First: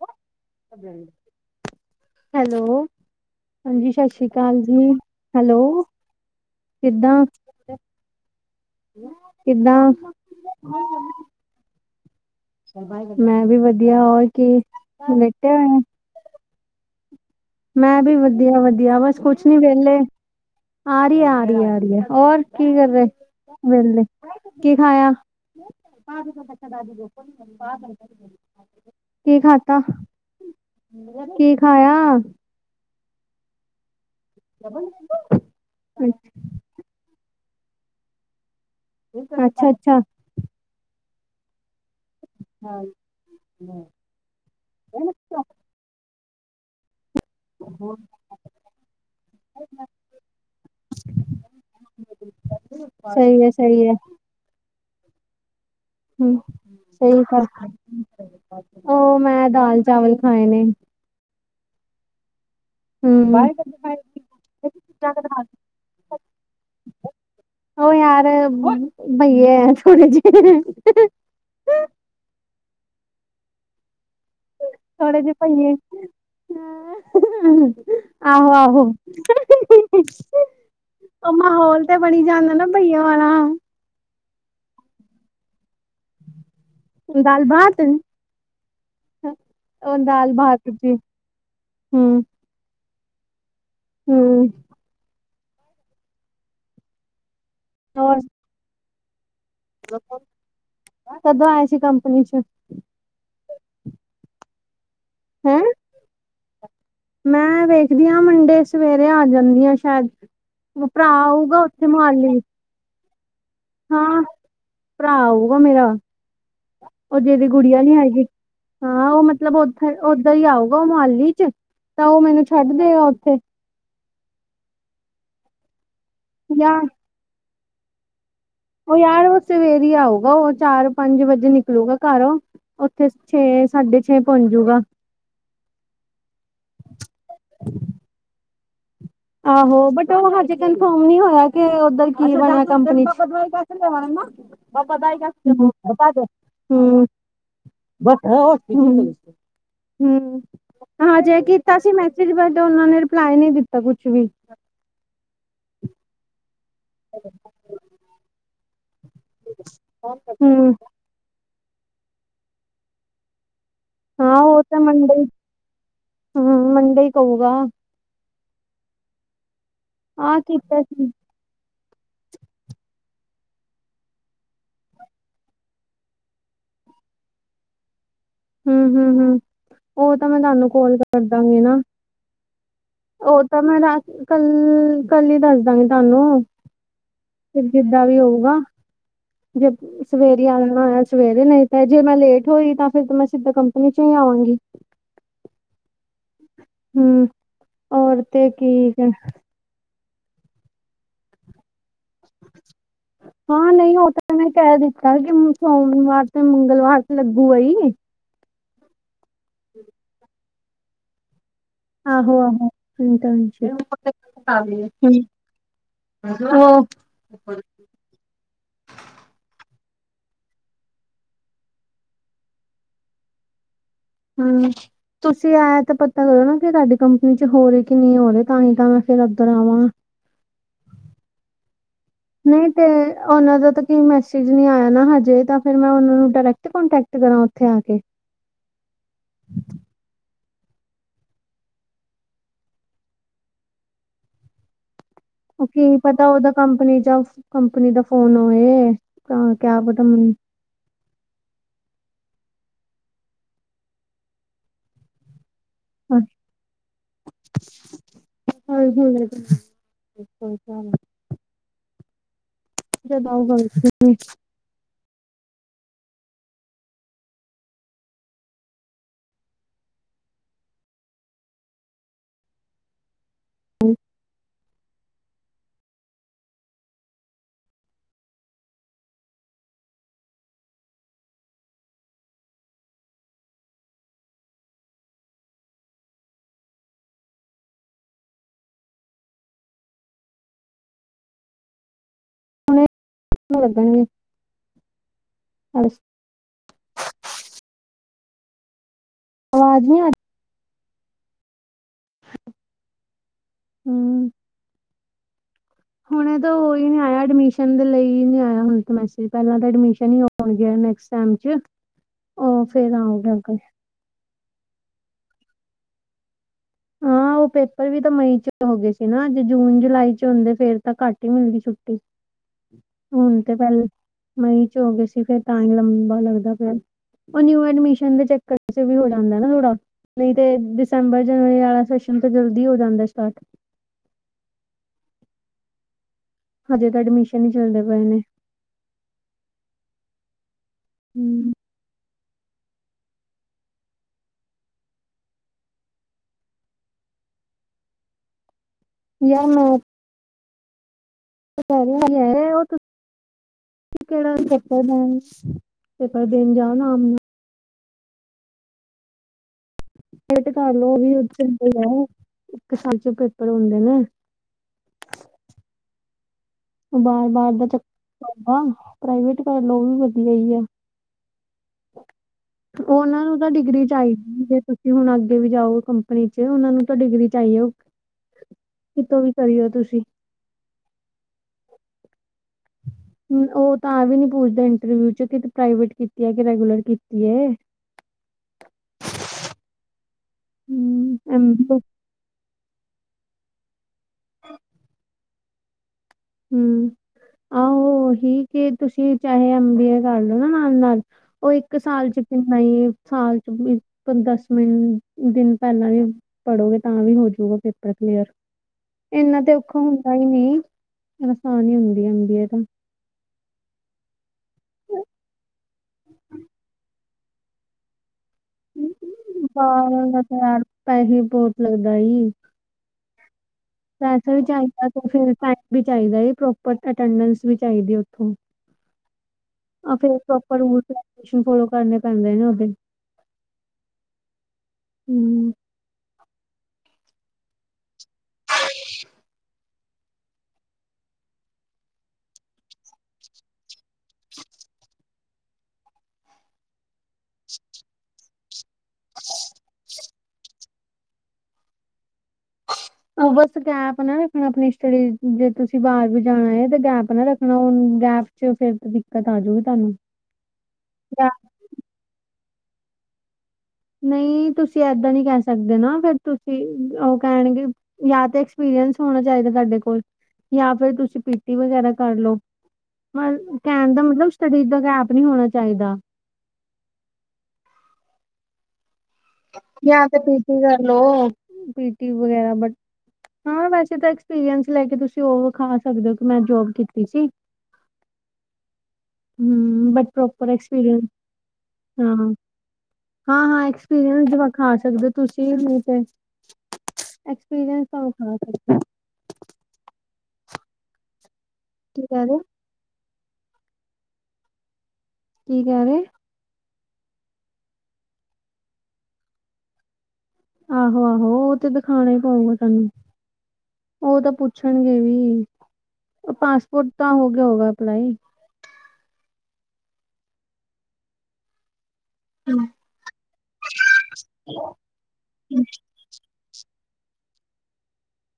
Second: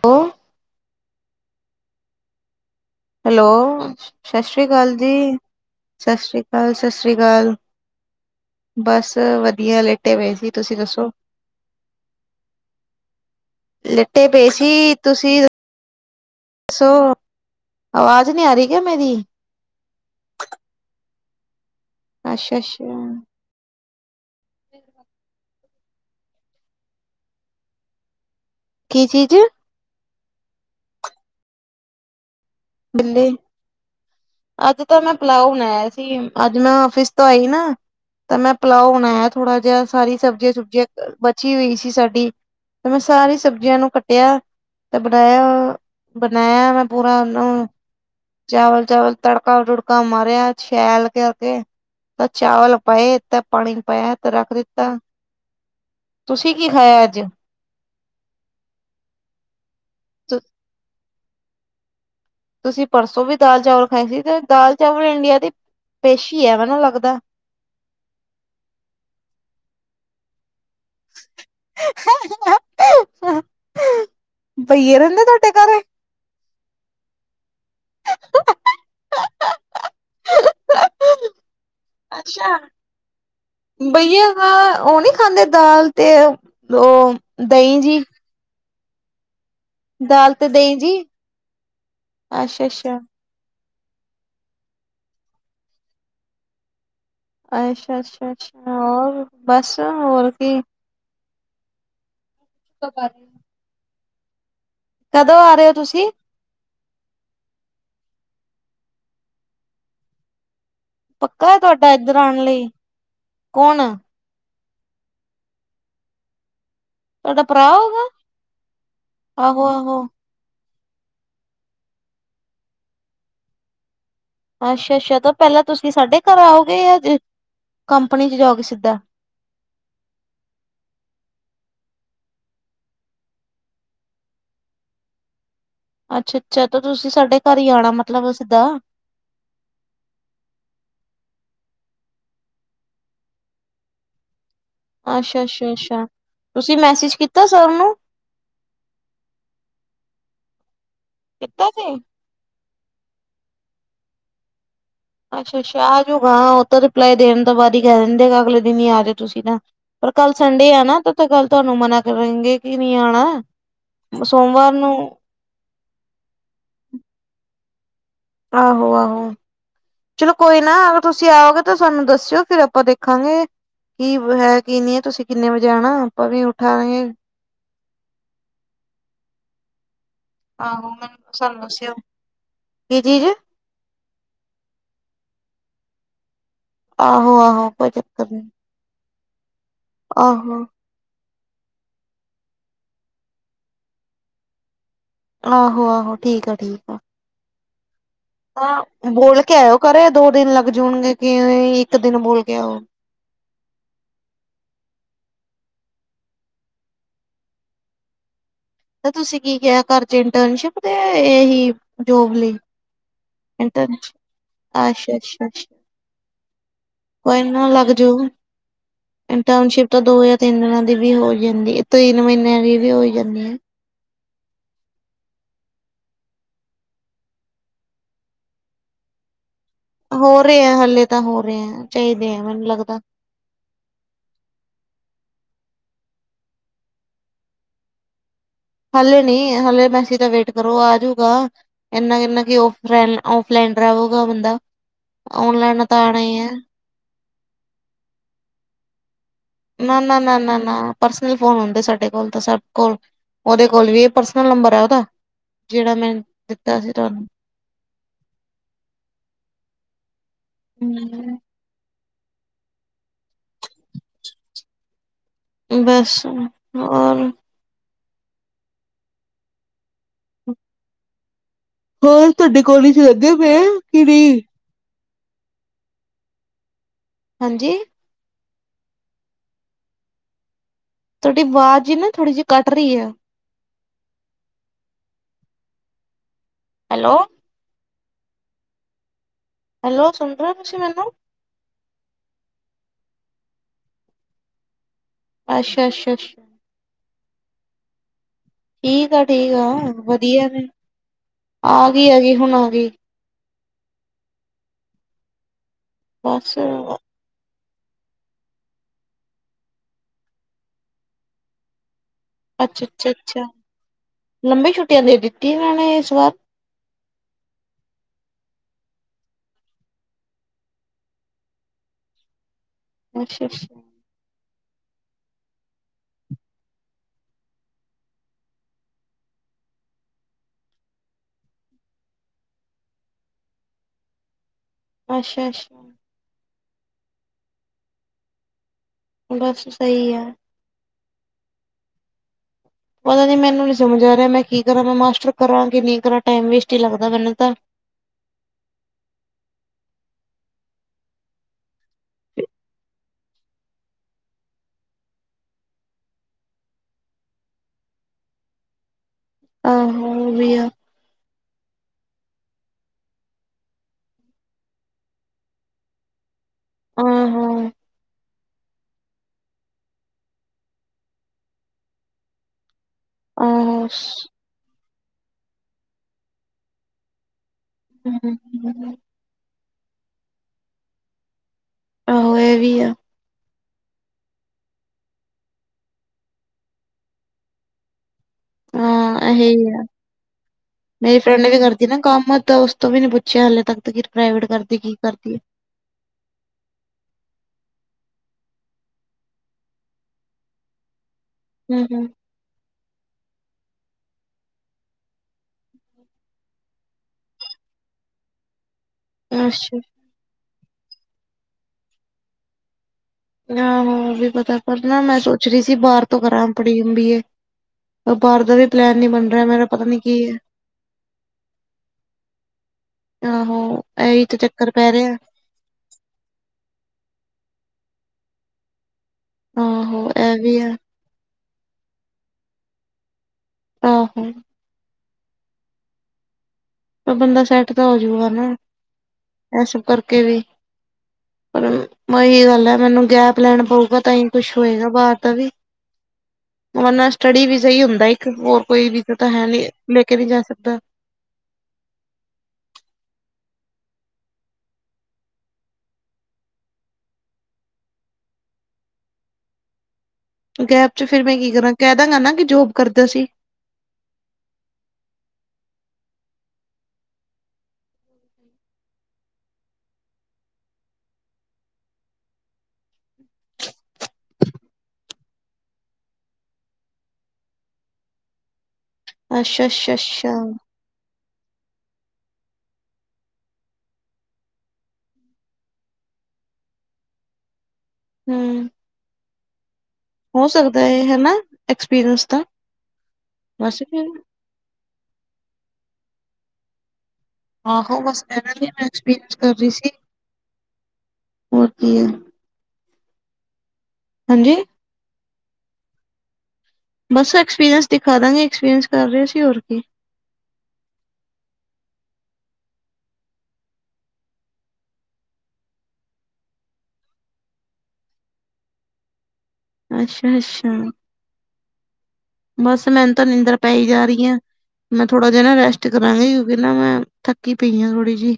Hello hello hello ਹਾਂਜੀ ਸ੍ਰੀ ਸਤਿ ਅਕਾਲ ਸ਼੍ਰੀ ਕਾਲ ਜੀ। ਹੈਲੋ ਸਤਿ ਸ਼੍ਰੀ ਕਾਲ-ਸਤਿ ਸ਼੍ਰੀ ਕਿੱਦਾਂ? ਕਾਲ। ਬਸ ਵਧੀਆ ਕਿੱਦਾਂ? ਲੇਟੇ ਹੋਏ ਸੀ। ਤੁਸੀਂ ਦੱਸੋ? ਮੈਂ ਵੀ ਵਧੀਆ ਹੋਰ ਲੇਟੇ ਕੀ ਪਏ ਲੇਟੇ ਹੋਏ ਓਂ ਸੋ- ਮੈਂ ਵੀ ਵਧੀਆ-ਵਧੀਆ ਬਸ ਕੁੱਛ ਨੀ ਵੇਲੇ ਆ ਰੀ ਐ ਆ ਰੀ ਐ ਰਹੀ ਐ। ਹੋਰ ਅੱਛਾ ਕੀ ਅੱਛਾ ਕਰ ਰੇ ਵੇਲੇ ਕੀ ਖਾਇਆ ਕੀ ਖਾ ਦਾ ਕੀ ਖਾਯਾ? ਬਿੱਲੀ ਅੱਜ ਤਾਂ ਮੈਂ ਪਲਾਓ ਬਣਾਇਆ ਸੀ ਅੱਜ ਮੈਂ ਆਫਿਸ ਤੋਂ ਆਈ ਨਾ ਤਾਂ ਮੈਂ ਪਿਲਾਓ ਬਣਾਇਆ ਥੋੜਾ ਅੱਛਾ ਜਿਹਾ ਅੱਛਾ। ਸਾਰੀ ਸਬਜ਼ੀ-ਸੁਬਜ਼ੀਆ ਬਚੀ ਹੋਈ ਸੀ ਸਾਡ ਤੇ ਮੈਂ ਸਾਰੀ ਸਬਜ਼ੀਆਂ ਨੂੰ ਕੱ ਟਆ ਤੇ ਬਣਾਯਾ-ਬਣਾਯਾ ਮੈਂ ਪੂਰਾ ਹੋਰ ਚਾਵਲ ਚਾਵਲ ਤੜਕਾ-ਤੁੜਕਾ ਮਾਰਿਆ ਸ਼ੈਲ ਕਰਕੇ ਤਾਂ ਚਾਵਲ ਪਾਏ ਸਹੀ ਤਾਂ ਹੈ ਪਾਣੀ ਸਹੀ ਹੈ, ਪਾਇਆ ਤਾਂ ਰੱਖ ਦਿੱਤਾ। ਤੁਸੀਂ ਕੀ ਖਾਯਾ ਅੱਜ? ਓ ਮੈਂ ਦਾਲ-ਚਾਵਲ ਖਾਏ ਨੇ। ਤੁਸੀਂ ਪਰਸੋਂ ਵੀ ਹੂੰ। ਦਾਲ-ਚਾਵਲ ਖਾਏ ਸੀ ਤੇ ਦਾਲ-ਚਾਵਲ ਇੰਡੀਆ ਦੀ ਪੇਸ਼ੀ ਹੈ ਵਾ ਨਾ ਲੱਗਦਾ। ਉਹ ਯਾਰ ਬਈਏ ਏ ਥੋੜੇ ਜੇ ਹਾਂਹਾਂ ਥੋੜੇ ਜੇ ਪਈਏ ਆਹੋ-ਆਹੋ। ਓ ਮਾਹੌਲ ਤੇ ਬਣੀ ਜਾਂਦਾ ਅੱਛਾ ਨਾ ਭਈਆ ਵਾਲਾ। ਬਈਆ ਹਾ ਓ ਨੀ ਖਾਂਦੇ ਦਾਲ ਤੇ ਓ ਦਈ ਜੀ। ਓ ਦਾਲ ਦਾਲ-ਬਤ ਜੀ ਹੂੰ ਅੱਛਾ-ਅੱਛਾ। ਹੂੰ। ਹੋਰ ਅੱਛਾ-ਅੱਛਾ-ਅੱਛਾ ਹੋਰ ਬਸ ਹੋਰ ਕੀ ਕਦੋਂ ਆਏ ਸੀ ਕੰਪਨੀ ਚ? ਕਬ ਆਏ? ਕਦੋਂ ਆ ਹੈਂ ਰਹੇ ਹੋ, ਤੁਸੀਂ? ਮੈਂ ਵੇਖਦੀ ਹਾਂ ਮੰਡੇ ਸਵੇਰੇ ਆ ਜਾਂਦੀ ਆ ਸ਼ਾਇਦ। ਭਰਾ ਪੱਕਾ ਆਊਗਾ ਉੱਥੇ ਤੁਹਾਡਾ ਇੱਧਰ ਮੋਹਾਲੀ ਆਉਣ ਲਈ, ਕੌਣ ਹਾਂ ਭਰਾ ਆਊਗਾ ਮੇਰਾ। ਉਹ ਤੁਹਾਡਾ ਜਿਹੜੀ ਭਰਾ ਗੁੜੀਆਂ ਨੀ ਹੋਗਾ ਹੈਗੀ, ਹਾਂ ਉਹ ਮਤਲਬ ਆਹੋ ਓਥੇ ਆਹੋ ਸਿੱਧਾ ਹੀ ਆਊਗਾ ਮੋਹਾਲੀ ਚ, ਤਾਂ ਉਹ ਮੈਨੂੰ ਛੱਡ ਦੇਗਾ ਉੱਥੇ। ਅੱਛਾ-ਅੱਛਾ, ਤਾਂ ਪਹਿਲਾਂ ਤੁਸੀਂ ਸਾਡੇ ਘਰ ਆਓਗੇ, ਜਾਂ ਕੰਪਨੀ ਚ ਜਾਓਗੇ ਸਿੱਧਾ ਉਹ ਯਾਰ ਸਵੇਰ ਹੀ ਆਊਗਾ, ਉਹ ਚਾਰ ਪੰਜ ਵਜੇ ਨਿਕਲੂਗਾ ਘਰੋ ਉੱਥੇ ਛੇ, ਸਾਢੇ ਛੇ, ਪਹੁੰਚ ਜਾਊਗਾ। ਅੱਛਾ-ਅੱਛਾ, ਤਾਂ ਤੁਸੀਂ ਸਾਡੇ ਘਰ ਹੀ ਆਉਣਾ ਮਤਲਬ ਸਿੱਧਾ। ਆਹੋ ਬਟ ਓਹ ਹਜੇ ਕਨਫਰਮ ਨਹੀਂ ਹੋਇਆ, ਕੇ ਉਧਰ ਕੀ ਬਣਿਆ ਕੰਪਨੀ ਚ [unintelligible] ਬਸ ਪਤਾ ਹੈ ਅੱਛਾ ਡਾਕਟਰ ਅੱਛਾ ਨੂੰ ਅੱਛਾ ਤੁਸੀਂ ਮੈਸੇਜ ਕੀਤਾ ਸਰ ਨੂੰ [unintelligible] ਹੂੰ, ਹਾਂ ਜੇ ਕੀਤਾ ਸੀ ਮੈਸੇਜ ਬੱਟ ਉਹਨਾਂ ਨੇ ਰਿਪਲਾਈ ਨਹੀਂ ਦਿੱਤਾ ਤਾਂ ਕੁਛ ਵੀ। ਅੱਛਾ-ਅੱਛਾ, ਆਜੂਗਾ ਉਹ ਤਾਂ ਰਿਪਲਾਈ ਦੇਣ ਤੋਂ ਬਾਅਦ ਹੀ ਕਹਿ ਦਿੰਦੇ ਅਗਲੇ ਦਿਨ ਹੀ ਆਜੋ ਤੁਸੀਂ ਨਾ ਪਰ ਕੱਲ ਸੰਡੇ ਹੂੰ ਆਣਾ ਕੱਲ ਤੁਹਾਨੂੰ ਮਨਾ ਕਰਨਗੇ ਕਿ ਨਹੀਂ ਆਉਣਾ। ਹਾਂ ਉਹ ਸੋਮਵਾਰ ਤਾਂ ਨੂੰ ਮੰਡੇ, ਹੂੰ ਮੰਡੇ ਕਹੂਗਾ। ਆਹੋ-ਆਹੋ, ਚਲੋ ਆਹ ਕੋਈ ਨਾ ਕੀਤਾ ਅਗਰ ਸੀ ਤੁਸੀਂ ਆਓਗੇ ਤਾਂ ਸਾਨੂੰ ਦੱਸਿਓ, ਫਿਰ ਆਪਾਂ ਦੇਖਾਂਗੇ ਕੀ ਹੈ ਕੀ ਨਹੀਂ ਹੈ ਤੁਸੀਂ ਕਿੰਨੇ ਵਜੇ ਆਉਣਾ ਆਪਾਂ ਵੀ ਉਠਾਏ। ਹੂੰ-ਹੂੰ--ਹੂੰ ਉਹ ਤਾਂ ਮੈਂ ਤੁਹਾਨੂੰ ਆਹੋ ਕੋਲ ਕਰ ਮੈਨੂੰ ਦਾਂਗੀ ਸਾਨੂੰ ਨਾ, ਦੱਸਿਓ ਕੀ ਚੀਜ਼ ਉਹ ਤਾਂ ਮੈਂ ਰਾਤ ਕੱਲ, ਕੱਲ ਹੀ ਦੱਸ ਦਾਂਗੀ ਤੁਹਾਨੂੰ। ਆਹੋ-ਆਹੋ ਕੋਈ ਜਿਦਾਂ ਵੀ ਚੱਕਰ ਨੀ ਹੋਊਗਾ ਜੇ ਸਵੇਰੇ ਆਹੋ। ਆਉਣਾ ਹੋਇਆ ਸਵੇਰੇ, ਨਹੀਂ ਤਾਂ ਜੇ ਮੈਂ ਲੇਟ ਹੋਈ ਤਾਂ ਫਿਰ ਮੈਂ ਸਿੱਦਾਂ ਕੰਪਨੀ ਚ ਹੀ ਆਵਾਂਗੀ। ਆਹੋ-ਆਹੋ, ਠੀਕ ਆ ਠੀਕ। ਹੂੰ, ਔਰ? ਤੇ ਕੀ ਹਾਂ ਬੋਲ ਕੇ ਆਇਓ ਘਰੇ ਦੋ ਦਿਨ ਲੱਗ ਜਾਣਗੇ ਕਿ ਇੱਕ ਦਿਨ ਬੋਲ ਕੇ ਆਓ। [inaudible] ਹਾਂ ਨਹੀਂ ਉਹ ਤਾਂ ਮੈ ਕਹਿ ਦਿੱਤਾ ਕਿ ਸੋਮਵਾਰ ਤੇ ਮੰਗਲਵਾਰ ਲੱਗੂ ਗਾ ਹੀ। ਤੇ ਤੁਸੀਂ ਕੀ ਕਿਹਾ ਘਰ ਚ ਇੰਟਰਨਸ਼ਿਪ ਤੇ ਆਏ ਸੀ ਜੋਬ ਆਹੋ ਲਈ। ਆਹੋ ਇੰਟਨ ਅੱਛਾ-ਅੱਛਾ-ਅੱਛਾ। ਉਹ ਕੋਈ ਨਾ ਲੱਗ ਜਾਊਗਾ। ਇੰਟਰਨਸ਼ਿਪ ਤਾਂ ਦੋ ਜਾਂ ਤਿੰਨ ਦਿਨਾਂ ਦੀ ਵੀ ਹੋ ਜਾਂਦੀ ਤਿੰਨ ਮਹੀਨਿਆਂ ਦੀ ਵੀ ਹੋ ਜਾਂਦੀ ਹੈ। ਹੂੰ। ਤੁਸੀਂ ਆਏ ਤੇ ਪਤਾ ਕਰੋ ਨਾ ਕਿ ਤੁਹਾਡੀ ਕੰਪਨੀ ਚ ਹੋ ਰਹੀ ਕਿ ਨਹੀਂ ਹੋ ਰਹੇ ਤਾਂ ਹੀ ਤਾਂ ਮੈਂ ਫਿਰ ਇੱਧਰ ਆਵਾਂ। ਹੋ ਰਹੇ ਆ, ਹਲੇੇ ਤਾਂ ਹੋ ਰਿਹੇ ਹੈ। ਨਹੀਂ ਤੇ ਉਹਨਾਂ ਦਾ ਤਾਂ ਕਈ ਮੈਸੇਜ ਨੀ ਆਇਆ ਨਾ ਹਜੇ, ਤਾਂ ਫਿਰ ਮੈਂ ਉਹਨਾਂ ਨੂੰ ਡਾਇਰੈਕਟ ਕੰਟੈਕਟ ਕਰਾਂ ਉੱਥੇ ਆ ਕੇ। ਹਲੇੇ ਨੀ ਹਲੇੇ ਮੈਸੇਜ ਦਾ ਵੇਟ ਕਰੋ ਆਜੂਗਾ ਇੰਨਾ ਕਿੰਨਾ ਕਿ ਆਫ ਆਫਲਾਈਨ ਉਦਾਂ ਬੰਦਾ। ਉਹ ਔਨਲਾਈਨ ਕੀ ਤਾਂ ਆਣਾ ਪਤਾ ਹੀ ਉਹਦਾ ਹੈ। ਕੰਪਨੀ ਜਾਂ ਕੰਪਨੀ ਦਾ ਫੋਨ ਹੋਏ। ਤਾਂ ਕਿਆ ਨਾ ਪਤਾ ਨਾ ਮੈਨੂੰ ਨਾ ਨਾ। ਪਰਸਨਲ ਫੋਨ ਹੁੰਦੇ ਸਾਡੇ ਕੋਲ ਤਾਂ ਸਬ ਕੋਲ ਓਹਦੇ ਕੋਲ ਵੀ ਇਹ ਪਰਸਨਲ ਨੰਬਰ ਹੈ ਉਹਦਾ। ਜਿਹੜਾ ਮੈਂ ਦਿੱਤਾ ਸੀ ਤੁਹਾਨੂੰ। ਹਾਂਜੀ-ਹਾਂਜੀ [unintelligible] ਹੂੰ, [inaudible] ਬਸ ਹੁਨ ਹੋਰ ਹੋਰ ਤੁਹਾਡੇ ਕੋਲੇਜ ਲੱਗੇ ਪਏ ਕਿ ਨਈ ਹਾਂਜੀ ਤੁਹਾਡੀ ਆਵਾਜ਼ ਹੀ ਨਾ ਥੋੜੀ ਜਿਹੀ ਕੱਟ ਰਈ ਐ। ਹੈਲੋ ਹੈਲੋ ਸੁਨ ਰਏ ਓ ਤੁਸੀ ਮੈਂਨੂੰ ਲੱਗਨਗੇ। ਅੱਛਾ-ਅੱਛਾ-ਅੱਛਾ ਠੀਕ ਆ ਠੀਕ ਆ ਆਵਾਜ਼ ਨੀ ਵਧੀਆ ਨੇ ਆ ਗੀ ਆ ਗੀ ਹੁਨ ਆ ਗੀ। ਹੂੰ ਹੁਨੇ ਤਾਂ ਬਸ ਓਹੀ ਨੀ ਆਇਆ ਐਡਮੀਿਸ਼ ਨ ਦੇ ਲਈ ਹੀਂ ਨਈ ਆਇਆ ਹੁਨੇ ਪੈਲਾਂ ਐਡਮਿਸ਼ਨ ਹੀ ਹੋਨਗੇ ਨੈਕਸਟ ਟੈਮ 'ਚ। ਉਹ ਫੇਰ ਆਊਗਾ ਅੱਛਾ-ਅੱਛਾ-ਅੱਛਾ ਅੱਗੇ ਲੰਬੀ ਛੁੱਟੀਆਂ ਦੇ ਦਿੱਤੀ ਇਹਨਾਂ ਨੇ ਇਸ ਵਾਰ ਹਾਂ ਓ ਪੇਪਰ ਵੀ ਤਾਂ ਮਈ 'ਚ ਹੋ ਗਏ ਸੀ ਨਾ ਜੂਨ ਜੁਲਾਈ 'ਚ ਹੁੰਦੇ ਫਿਰ ਤਾਂ ਘੱਟ ਹੀ ਮਿਲਦੀ ਛੁੱਟੀ ਹੁਨ ਅੱਛਾ ਤੇ ਅੱਛਾ ਪੈਲੇ ਮਈ 'ਚ ਹੋ ਗਏ ਸੀ ਫਿਰ ਤਾਂ ਹੀ ਲੰਬਾ ਲੱਗਦਾ ਪਿਆ। ਓ ਨਿਊ ਐਡਮਿਸ਼ਨ ਦੇ ਚੱਕਰ 'ਚ ਵੀ ਹੋ ਜਾਂਦਾ ਨਾ ਥੋੜਾ ਨਈ ਤੇ ਦਸੰਬਰ ਜਨਵਰੀ ਵਾਲਾ ਸੈਸ਼ਨ ਤਾਂ ਜਲਦੀ ਹੋ ਜਾਂਦਾ ਸਟਾਰਟ ਅੱਛਾ-ਅੱਛਾ ਹਜੇ ਤਾਂ ਐਡਮਿਸ਼ਨ ਹੀ ਚੱਲਦੇ ਪਏ ਨੇ। ਵੈਸੇ ਸਹੀ ਐ। ਹੂੰ ਪਤਾ ਨੀ ਮੈਨੂੰ ਨੀ ਸਮਝ ਆ ਰਿਆ ਮੈਂ ਕੀ ਕਰਾਂ ਮੈਂ ਮਾਸਟਰ ਕਰਾਂ ਕੀ ਨਈ ਕਰਾਂ ਟਾਈਮ ਵੇਸਟ ਹੀ ਲੱਗਦਾ ਮੈਨੂੰ ਤਾਂ ਯਾਰ ਮੈਂ [inaudible] ਕਿਹੜਾ ਚੱਕਰ ਦੇਨ ਪੇਪਰ ਦੇਨ ਜਾਓ ਨਾ ਆਹੋ ਉਹ ਵੇਟ ਵੀ ਆ ਕਰਲੋ [unintelligible] ਇੱਕ ਸਾਲ 'ਚ ਪੇਪਰ ਹੁੰਦੇ ਨੇ। ਓਹ ਆਹੋ ਬਾਰ-ਬਾਰ ਦਾ ਚੱਕਰ ਤੁਆਡਾ ਪ੍ਰਾਈਵੇਟ ਕਰ ਲੋ ਓਹ ਵੀ ਵਧੀਆ ਈ ਆ। ਓਹਨਾਂ ਤਾਂ ਡਿਗਰੀ ਆਹੋ ਚਾਹੀਦੀ ਏ। ਤੁਸੀਂ ਹੁਨ ਅੱਗੇ ਵੀ ਜਾਓ ਕੰਪਨੀ 'ਚ ਓਹਨਾਂ ਨੂੰ ਤਾਂ ਡਿਗਰੀ ਚਾਹੀਏ ਹਮ, ਕਿਤੋਂ ਵੀ ਕਰੀਓ ਤੁਸੀਂ ਆਹੋ ਇਹ ਵੀ ਆ ਓ ਤਾਂ ਆ ਵੀ ਨੀ ਪੁੱਛਦੇ ਇੰਟਰਵਿਊ 'ਚ ਕਿ ਪ੍ਰਵੇਟ ਕੀਤੀ ਏ ਕਿ ਰੈਗੂਲਰ ਕੀਤੀ ਏ। ਹਾਂ ਇਹੀ ਏ ਹੂੰ ਮੇਰੀ ਫਰੈਂਡ ਐਮ ਵੀ ਕਰਦੀ ਨਾ ਕੰਮ ਤੋਸ ਤੋਂ ਵੀ ਨੀ ਪੁੱਛਿਆ ਹਾਲੇ ਤੱਕ ਕੀ ਪ੍ਰਾਈਵੇਟ ਕਰਦੀ ਕੀ ਕਰਦੀ ਏ। ਹੂੰ ਆਹੋ ਓਹੀ ਕਿ ਤੁਸੀਂ ਚਾਹੇ ਐਮ ਬੀ ਏ ਕਰ ਲਓ ਨਾ ਨਾਲ-ਨਾਲ ਓਹੀ ਤੇ ਹੂੰ ਹੂੰ ਸਾਲ 'ਚ ਕਿੰਨਾ ਸਾਲ 'ਚ ਦਸ ਮਿੰ ਦਿਨ ਪੈਲਾਂ ਏ। ਪੜੋਗੇ ਤਾਂ ਵੀ ਹੋਜੂਗਾ ਪੇਪਰ ਕਲੀਅਰ ਇੰਨਾ ਤੇ ਅੱਛਾ। ਔਖਾ ਹੁੰਦਾ ਹੀ ਨਈ ਆਸਾਨ ਹੀ ਹੁੰਦੀ ਹੁੰਦੀ ਏ ਐਮ ਬੀ ਏ ਤੇ ਯਾਂ ਓ ਵੀ ਪਤਾ ਕਰਨਾ ਮੈਂ ਸੋਚ ਰਈ ਸੀ ਬਾਰ ਤੋਂ ਕਰਾਂ ਆਪੜੀ ਐਮ ਬੀ ਏ ਪਰ ਬਾਰ ਦਾ ਪਲੈਨ ਨੀ ਬਨ ਬਾਰ ਦਾ ਤੇ ਪੈਹੀ ਬਹੁਤ ਲੱਗਦਾ ਈ। ਆਹੋ ਇਹੀ ਵੈਸੇ ਤਾਂ ਵੀ ਚੱਕਰ ਚਈਦਾ ਪੈ ਤੇ ਰਿਹਾ। ਫਿਰ ਵੀ ਚਾਹੀਦਾ ਏ ਪ੍ਰੋਪਰ ਅਟੈਂਡੈਂਸ ਵੀ ਚਾਹੀਦੀ ਉਥੋਂ। ਆ ਆਹੋ ਫੇਰ ਇਹ ਵੀ ਪ੍ਰੋਪਰ ਆ ਰੂਲਸ ਐਂਡ ਰੈਗੂਲੇਸ਼ਨ ਫੋਲੋ ਕਰਨੇ ਪੈਂਦੇ ਨੇ ਉਹਦੇ। ਆਹੋ। ਹਮ। ਪਰ ਬੰਦਾ ਸੈੱਟ ਤਾਂ ਹੋ ਜਾਊਗਾ ਨਾ ਇਹ ਸਭ ਕਰਕੇ ਵੀ ਪਰ ਵਹੀ ਗੱਲ ਹੈ ਮੈਨੂੰ ਗੈਪ ਲੈਣਾ ਪਊਗਾ ਤਾਂ ਹੀ ਕੁਛ ਹੋਏਗਾ ਬਾਹਰ ਦਾ ਵੀ ਵਰਨਾ ਸਟਡੀ ਵੀਜਾ ਹੀ ਅਪਲਾਈ ਕਰੋ ਹੋਰ ਕੋਈ ਵੀਜ਼ਾ ਤੇ ਹੈ ਨਹੀਂ ਲੈ ਕੇ ਨਹੀਂ ਜਾ ਸਕਦਾ। ਉਹ ਬਸ ਗੈਪ ਨਾ ਰੱਖਣਾ ਆਪਣੀ ਸਟੱਡੀ ਜੇ ਤੁਸੀਂ ਬਾਹਰ ਵੀ ਜਾਣਾ ਹੈ ਤੇ ਗੈਪ ਨਾ ਰੱਖਣਾ ਹ ਗੈਪ ਜਿਉ ਫਿਰ ਤੇ ਦਿੱਕਤ ਆ ਜਾਊਗੀ ਤੁਹਾਨੂੰ। ਗੈਪ ਚ ਫਿਰ ਯਾ- ਮੈਂ ਕੀ ਕਰਾਂ ਕਹਿ ਦਾਂਗਾ ਨਾ ਕਿ ਜੋਬ ਕਰਦਾ ਸੀ। ਨਹੀਂ ਤੁਸੀਂ ਏਦਾਂ ਨਹੀਂ ਕਹਿ ਸਕਦੇ ਨਾ ਫੇਰ ਤੁਸੀਂ ਉਹ ਕਹਿਣਗੇ ਜਾਂ ਤੇ ਐਕਸਪੀਰੀਅਸ ਹੋਣਾ ਚਾਹੀਦਾ ਤੁਹਾਡੇ ਕੋਲ ਜਾਂ ਫਿਰ ਤੁਸੀਂ ਪੀਟੀ ਵਗੈਰਾ ਕਰ ਲਓ। ਹਾਂ ਕਹਿਣ ਦਾ ਮਤਲਬ ਸਟਡੀਜ ਦਾ ਗੈਪ ਨਹੀਂ ਹੋਣਾ ਚਾਹੀਦਾ। ਅੱਛਾ ਅੱਛਾ ਜਾਂ ਤੇ ਅੱਛਾ ਪੀਟੀ ਕਰ ਲੋ ਪੀਟੀ ਵਗੈਰਾ ਬਟ ਹਾਂ ਵੈਸੇ ਤਾਂ ਐਕਸਪੀਰੀਅੰਸ ਲੈ ਕੇ ਤੁਸੀਂ ਉਹ ਵਿਖਾ ਸਕਦੇ ਹੋ ਕਿ ਮੈਂ ਜੋਬ ਕੀਤੀ ਸੀ। ਹਮ। ਹਮ ਬਟ ਹੋ ਪ੍ਰੋਪਰ ਸਕਦਾ ਐਕਸਪੀਰੀਅਂਸ ਹੈ ਹਨਾ ਐਕਸਪੀਰੀਅੰਸ ਹਮ ਤਾਂ ਹਾਂ ਹਾਂ ਬਸ ਫਿਰ ਐਕਸਪੀਰੀਅਂਸ ਵਿਖਾ ਸਕਦੇ ਹੋ ਤੁਸੀਂ ਵੀ ਤੇ ਐਕਸਪੀਰੀਅੰਸ ਆਹੋ ਤਾਂ ਬਸ ਵਿਖਾ ਕਹਿ ਦਾਂਗੀ ਕਿ ਸਕਦੇ ਹੋ। ਮੈਂ ਐਕਸਪੀਰੀਅਂਸ ਕਰ ਰਹੀ ਸੀ ਹੋਰ ਕੀ ਹੈ ਕਹਿ ਰਹੇ ਹਾਂਜੀ। ਕੀ ਕਹਿ ਰਹੇ? ਬਸ ਐਕਸਪੀਰੀਅੰਸ ਦਿਖਾ ਦਾਂਗੇ ਐਕਸਪੀਰੀਅੰਸ ਕਰ ਰਹੇ ਸੀ ਹੋਰ ਕੀ। ਆਹੋ ਆਹੋ ਉਹ ਤੇ ਦਿਖਾਣਾ ਹੀ ਪਾਊਗਾ ਤੈਨੂੰ। ਉਹ ਤਾਂ ਪੁੱਛਣਗੇ ਵੀ ਪਾਸਪੋਰਟ ਤਾਂ ਹੋ ਗਿਆ ਹੋਗਾ ਅਪਲਾਈ। ਅੱਛਾ ਅੱਛਾ ਬਸ ਮੈਨੂੰ ਤਾਂ ਨੀਂਦਰ ਪਾਈ ਜਾ ਰਹੀ ਹਾਂ ਮੈਂ ਥੋੜ੍ਹਾ ਜਿਹਾ ਨਾ ਰੈਸਟ ਕਰਾਂਗੀ ਕਿਉਂਕਿ ਨਾ ਮੈਂ ਥੱਕੀ ਪਈ ਹਾਂ ਥੋੜ੍ਹੀ ਜਿਹੀ।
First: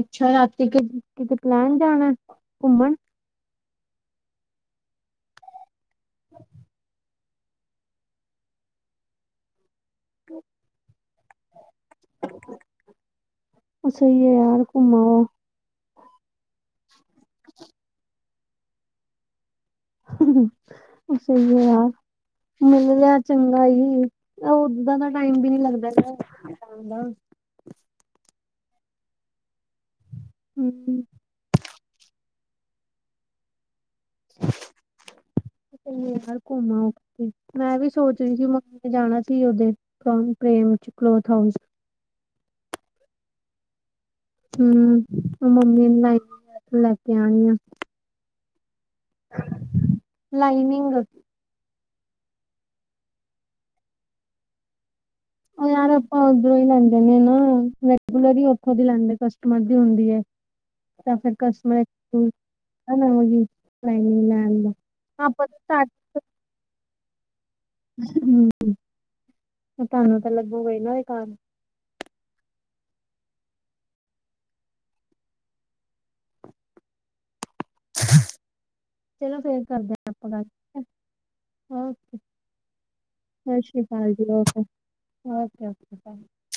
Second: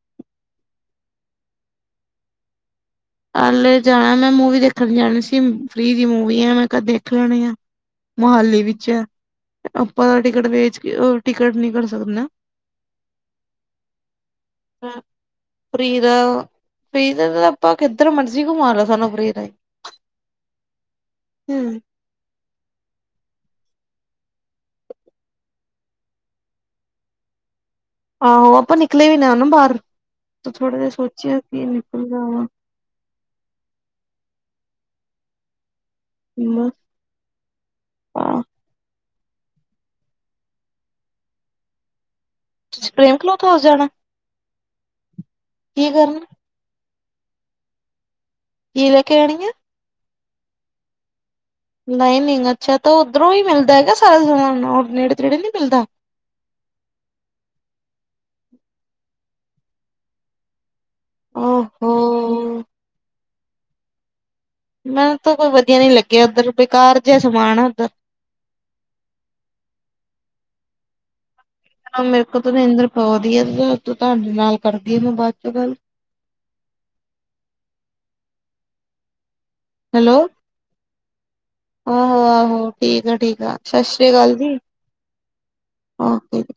ਅੱਛਾ ਰਾਤੀ ਕਿਤੇ ਪਲੈਣ ਜਾਣਾ ਘੁੰਮਣ ਹਾਲੇ ਜਾਣਾ ਮੈਂ ਮੂਵੀ ਦੇਖਣ ਜਾਣੀ ਸੀ ਫ੍ਰਰੀ ਦੀ ਮੂਵੀ ਆ ਮੈਂ ਕਦੇ ਕਿਹੜੀ ਆ? ਮੋਹਾਲੀ ਵਿੱਚ। ਆਪਾਂ ਟਿਕਟ ਵੇਚ ਟਿਕਟ ਨ ਕਰ ਸਕਦੇ ਨਾ ਅ ਸਹੀ ਏ ਯਾਰ ਘੁੰਮ ਆਓ। ਫਰੀ ਦਾ ਫਰੀ ਦਾ ਤਾਂ ਆਪਾਂ ਕਿੱਧਰ ਮਰਜ਼ੀ ਘੁਮਾ ਲਓ ਸਾਨੂੰ ਫਰੀ ਦਾ ਈ। ਸਹੀ ਏ ਯਾਰ। ਮਿਲ ਲਿਆ ਚੰਗਾ ਈ ਤਾਂ ਓਦਾਂ ਦਾ ਟਾਈਮ ਵੀ ਨੀ ਲੱਗਦਾ ਆਹੋ ਆਪਾਂ ਨਿਕਲੇ ਵੀ ਨੇ ਨਾ ਬਾਹਰ ਤੇ ਥੋੜੇ ਦੇ ਹਮ ਸੋਚਿਆ ਕਿ ਨਿਕਲ ਜਾ ਵਾ ਸਹੀ ਹੈ ਗਲ ਘੁੰਮ ਆਓੇ ਤੁਸੀ ਮੈਂ ਵੀ ਸੋਚ ਰਹੀ ਸੀ ਮੈ ਜਾਣਾ ਸੀ ਉਥੇ ਪ੍ਰੇਮ ਚ ਕਲੋਥ ਹਾਊਸ ਤੁਸੀਂ ਪ੍ਰੇਮ ਕਲੋਥ ਹਾਊਸ ਜਾਣਾ? ਹਮ ਮੰਮੀ ਕੀ ਨੂੰ ਲਾਈ ਕਰਨਾ ਲੈ ਕੇ ਆਣੀ ਆ ਕੀ ਲੈ ਕੇ ਆਣੀ ਆ? ਲਾਈਨਿੰਗ। ਲਾਈਨਿੰਗ ਅੱਛਾ ਤਾਂ ਉੱਧਰੋਂ ਹੀ ਮਿਲਦਾ ਹੈਗਾ ਸਾਰਾ ਸਮਾਨ ਉਹ ਨੇੜੇ ਤੇੜੇ ਨਹੀਂ ਉਹ ਮਿਲਦਾ? ਯਾਰ ਆਪਾਂ ਉੱਧਰੋਂ ਹੀ ਲੈਂਦੇ ਨੇ ਨਾ ਰੈਗੂਲਰੀ ਉੱਥੋਂ ਦੀ ਲੈਂਦੇ ਕਸਟਮਰ ਦੀ ਹੁੰਦੀ ਐ। ਤਾਂ ਫਿਰ ਕਸਟਮਰ [unintelligible] ਓਹੋ ਹਮ ਹੈ ਨਾ ਆਉਂਦੀ ਲਾਈਨਿੰਗ ਲੈਣ ਨੂੰ। ਮੈਨੂੰ ਤਾ ਕੋਈ ਵਧੀਆ ਨੀ ਲੱਗਿਆ ਉੱਧਰ ਬੇਕਾਰ ਜੇਆ ਸਮਾਨ ਆ ਉੱਧਰ। ਹਮ ਤੁਹਾਨੂੰ ਤਾਂ ਲੱਗੂਗਾ ਈ ਨਾ ਏ ਘਰ ਅਬ ਮੇਰੇ ਕੋ ਤੋ ਨੀਂਦਰ ਪੋ ਰੀ ਆ ਤ ਤੋ ਤਾਡੇ ਨਾਲ ਕਰਦੀ ਆਂ ਮੈਂ ਬਾਅਦ ਚੋਂ ਗੱਲ। ਚਲੋ ਫੇਰ। ਕਰਦੇ ਹੈਲੋ। ਆਪਾਂ ਗੱਲ ਓਕੇ ਆਹੋ ਆਹੋ, ਠੀਕ ਆ ਠੀਕ ਆ ਸਤਿ ਸ਼੍ਰੀ ਅਕਾਲ ਸਾਸ਼੍ਰੀਅਕਾਲ ਜੀ। Okay okay okay.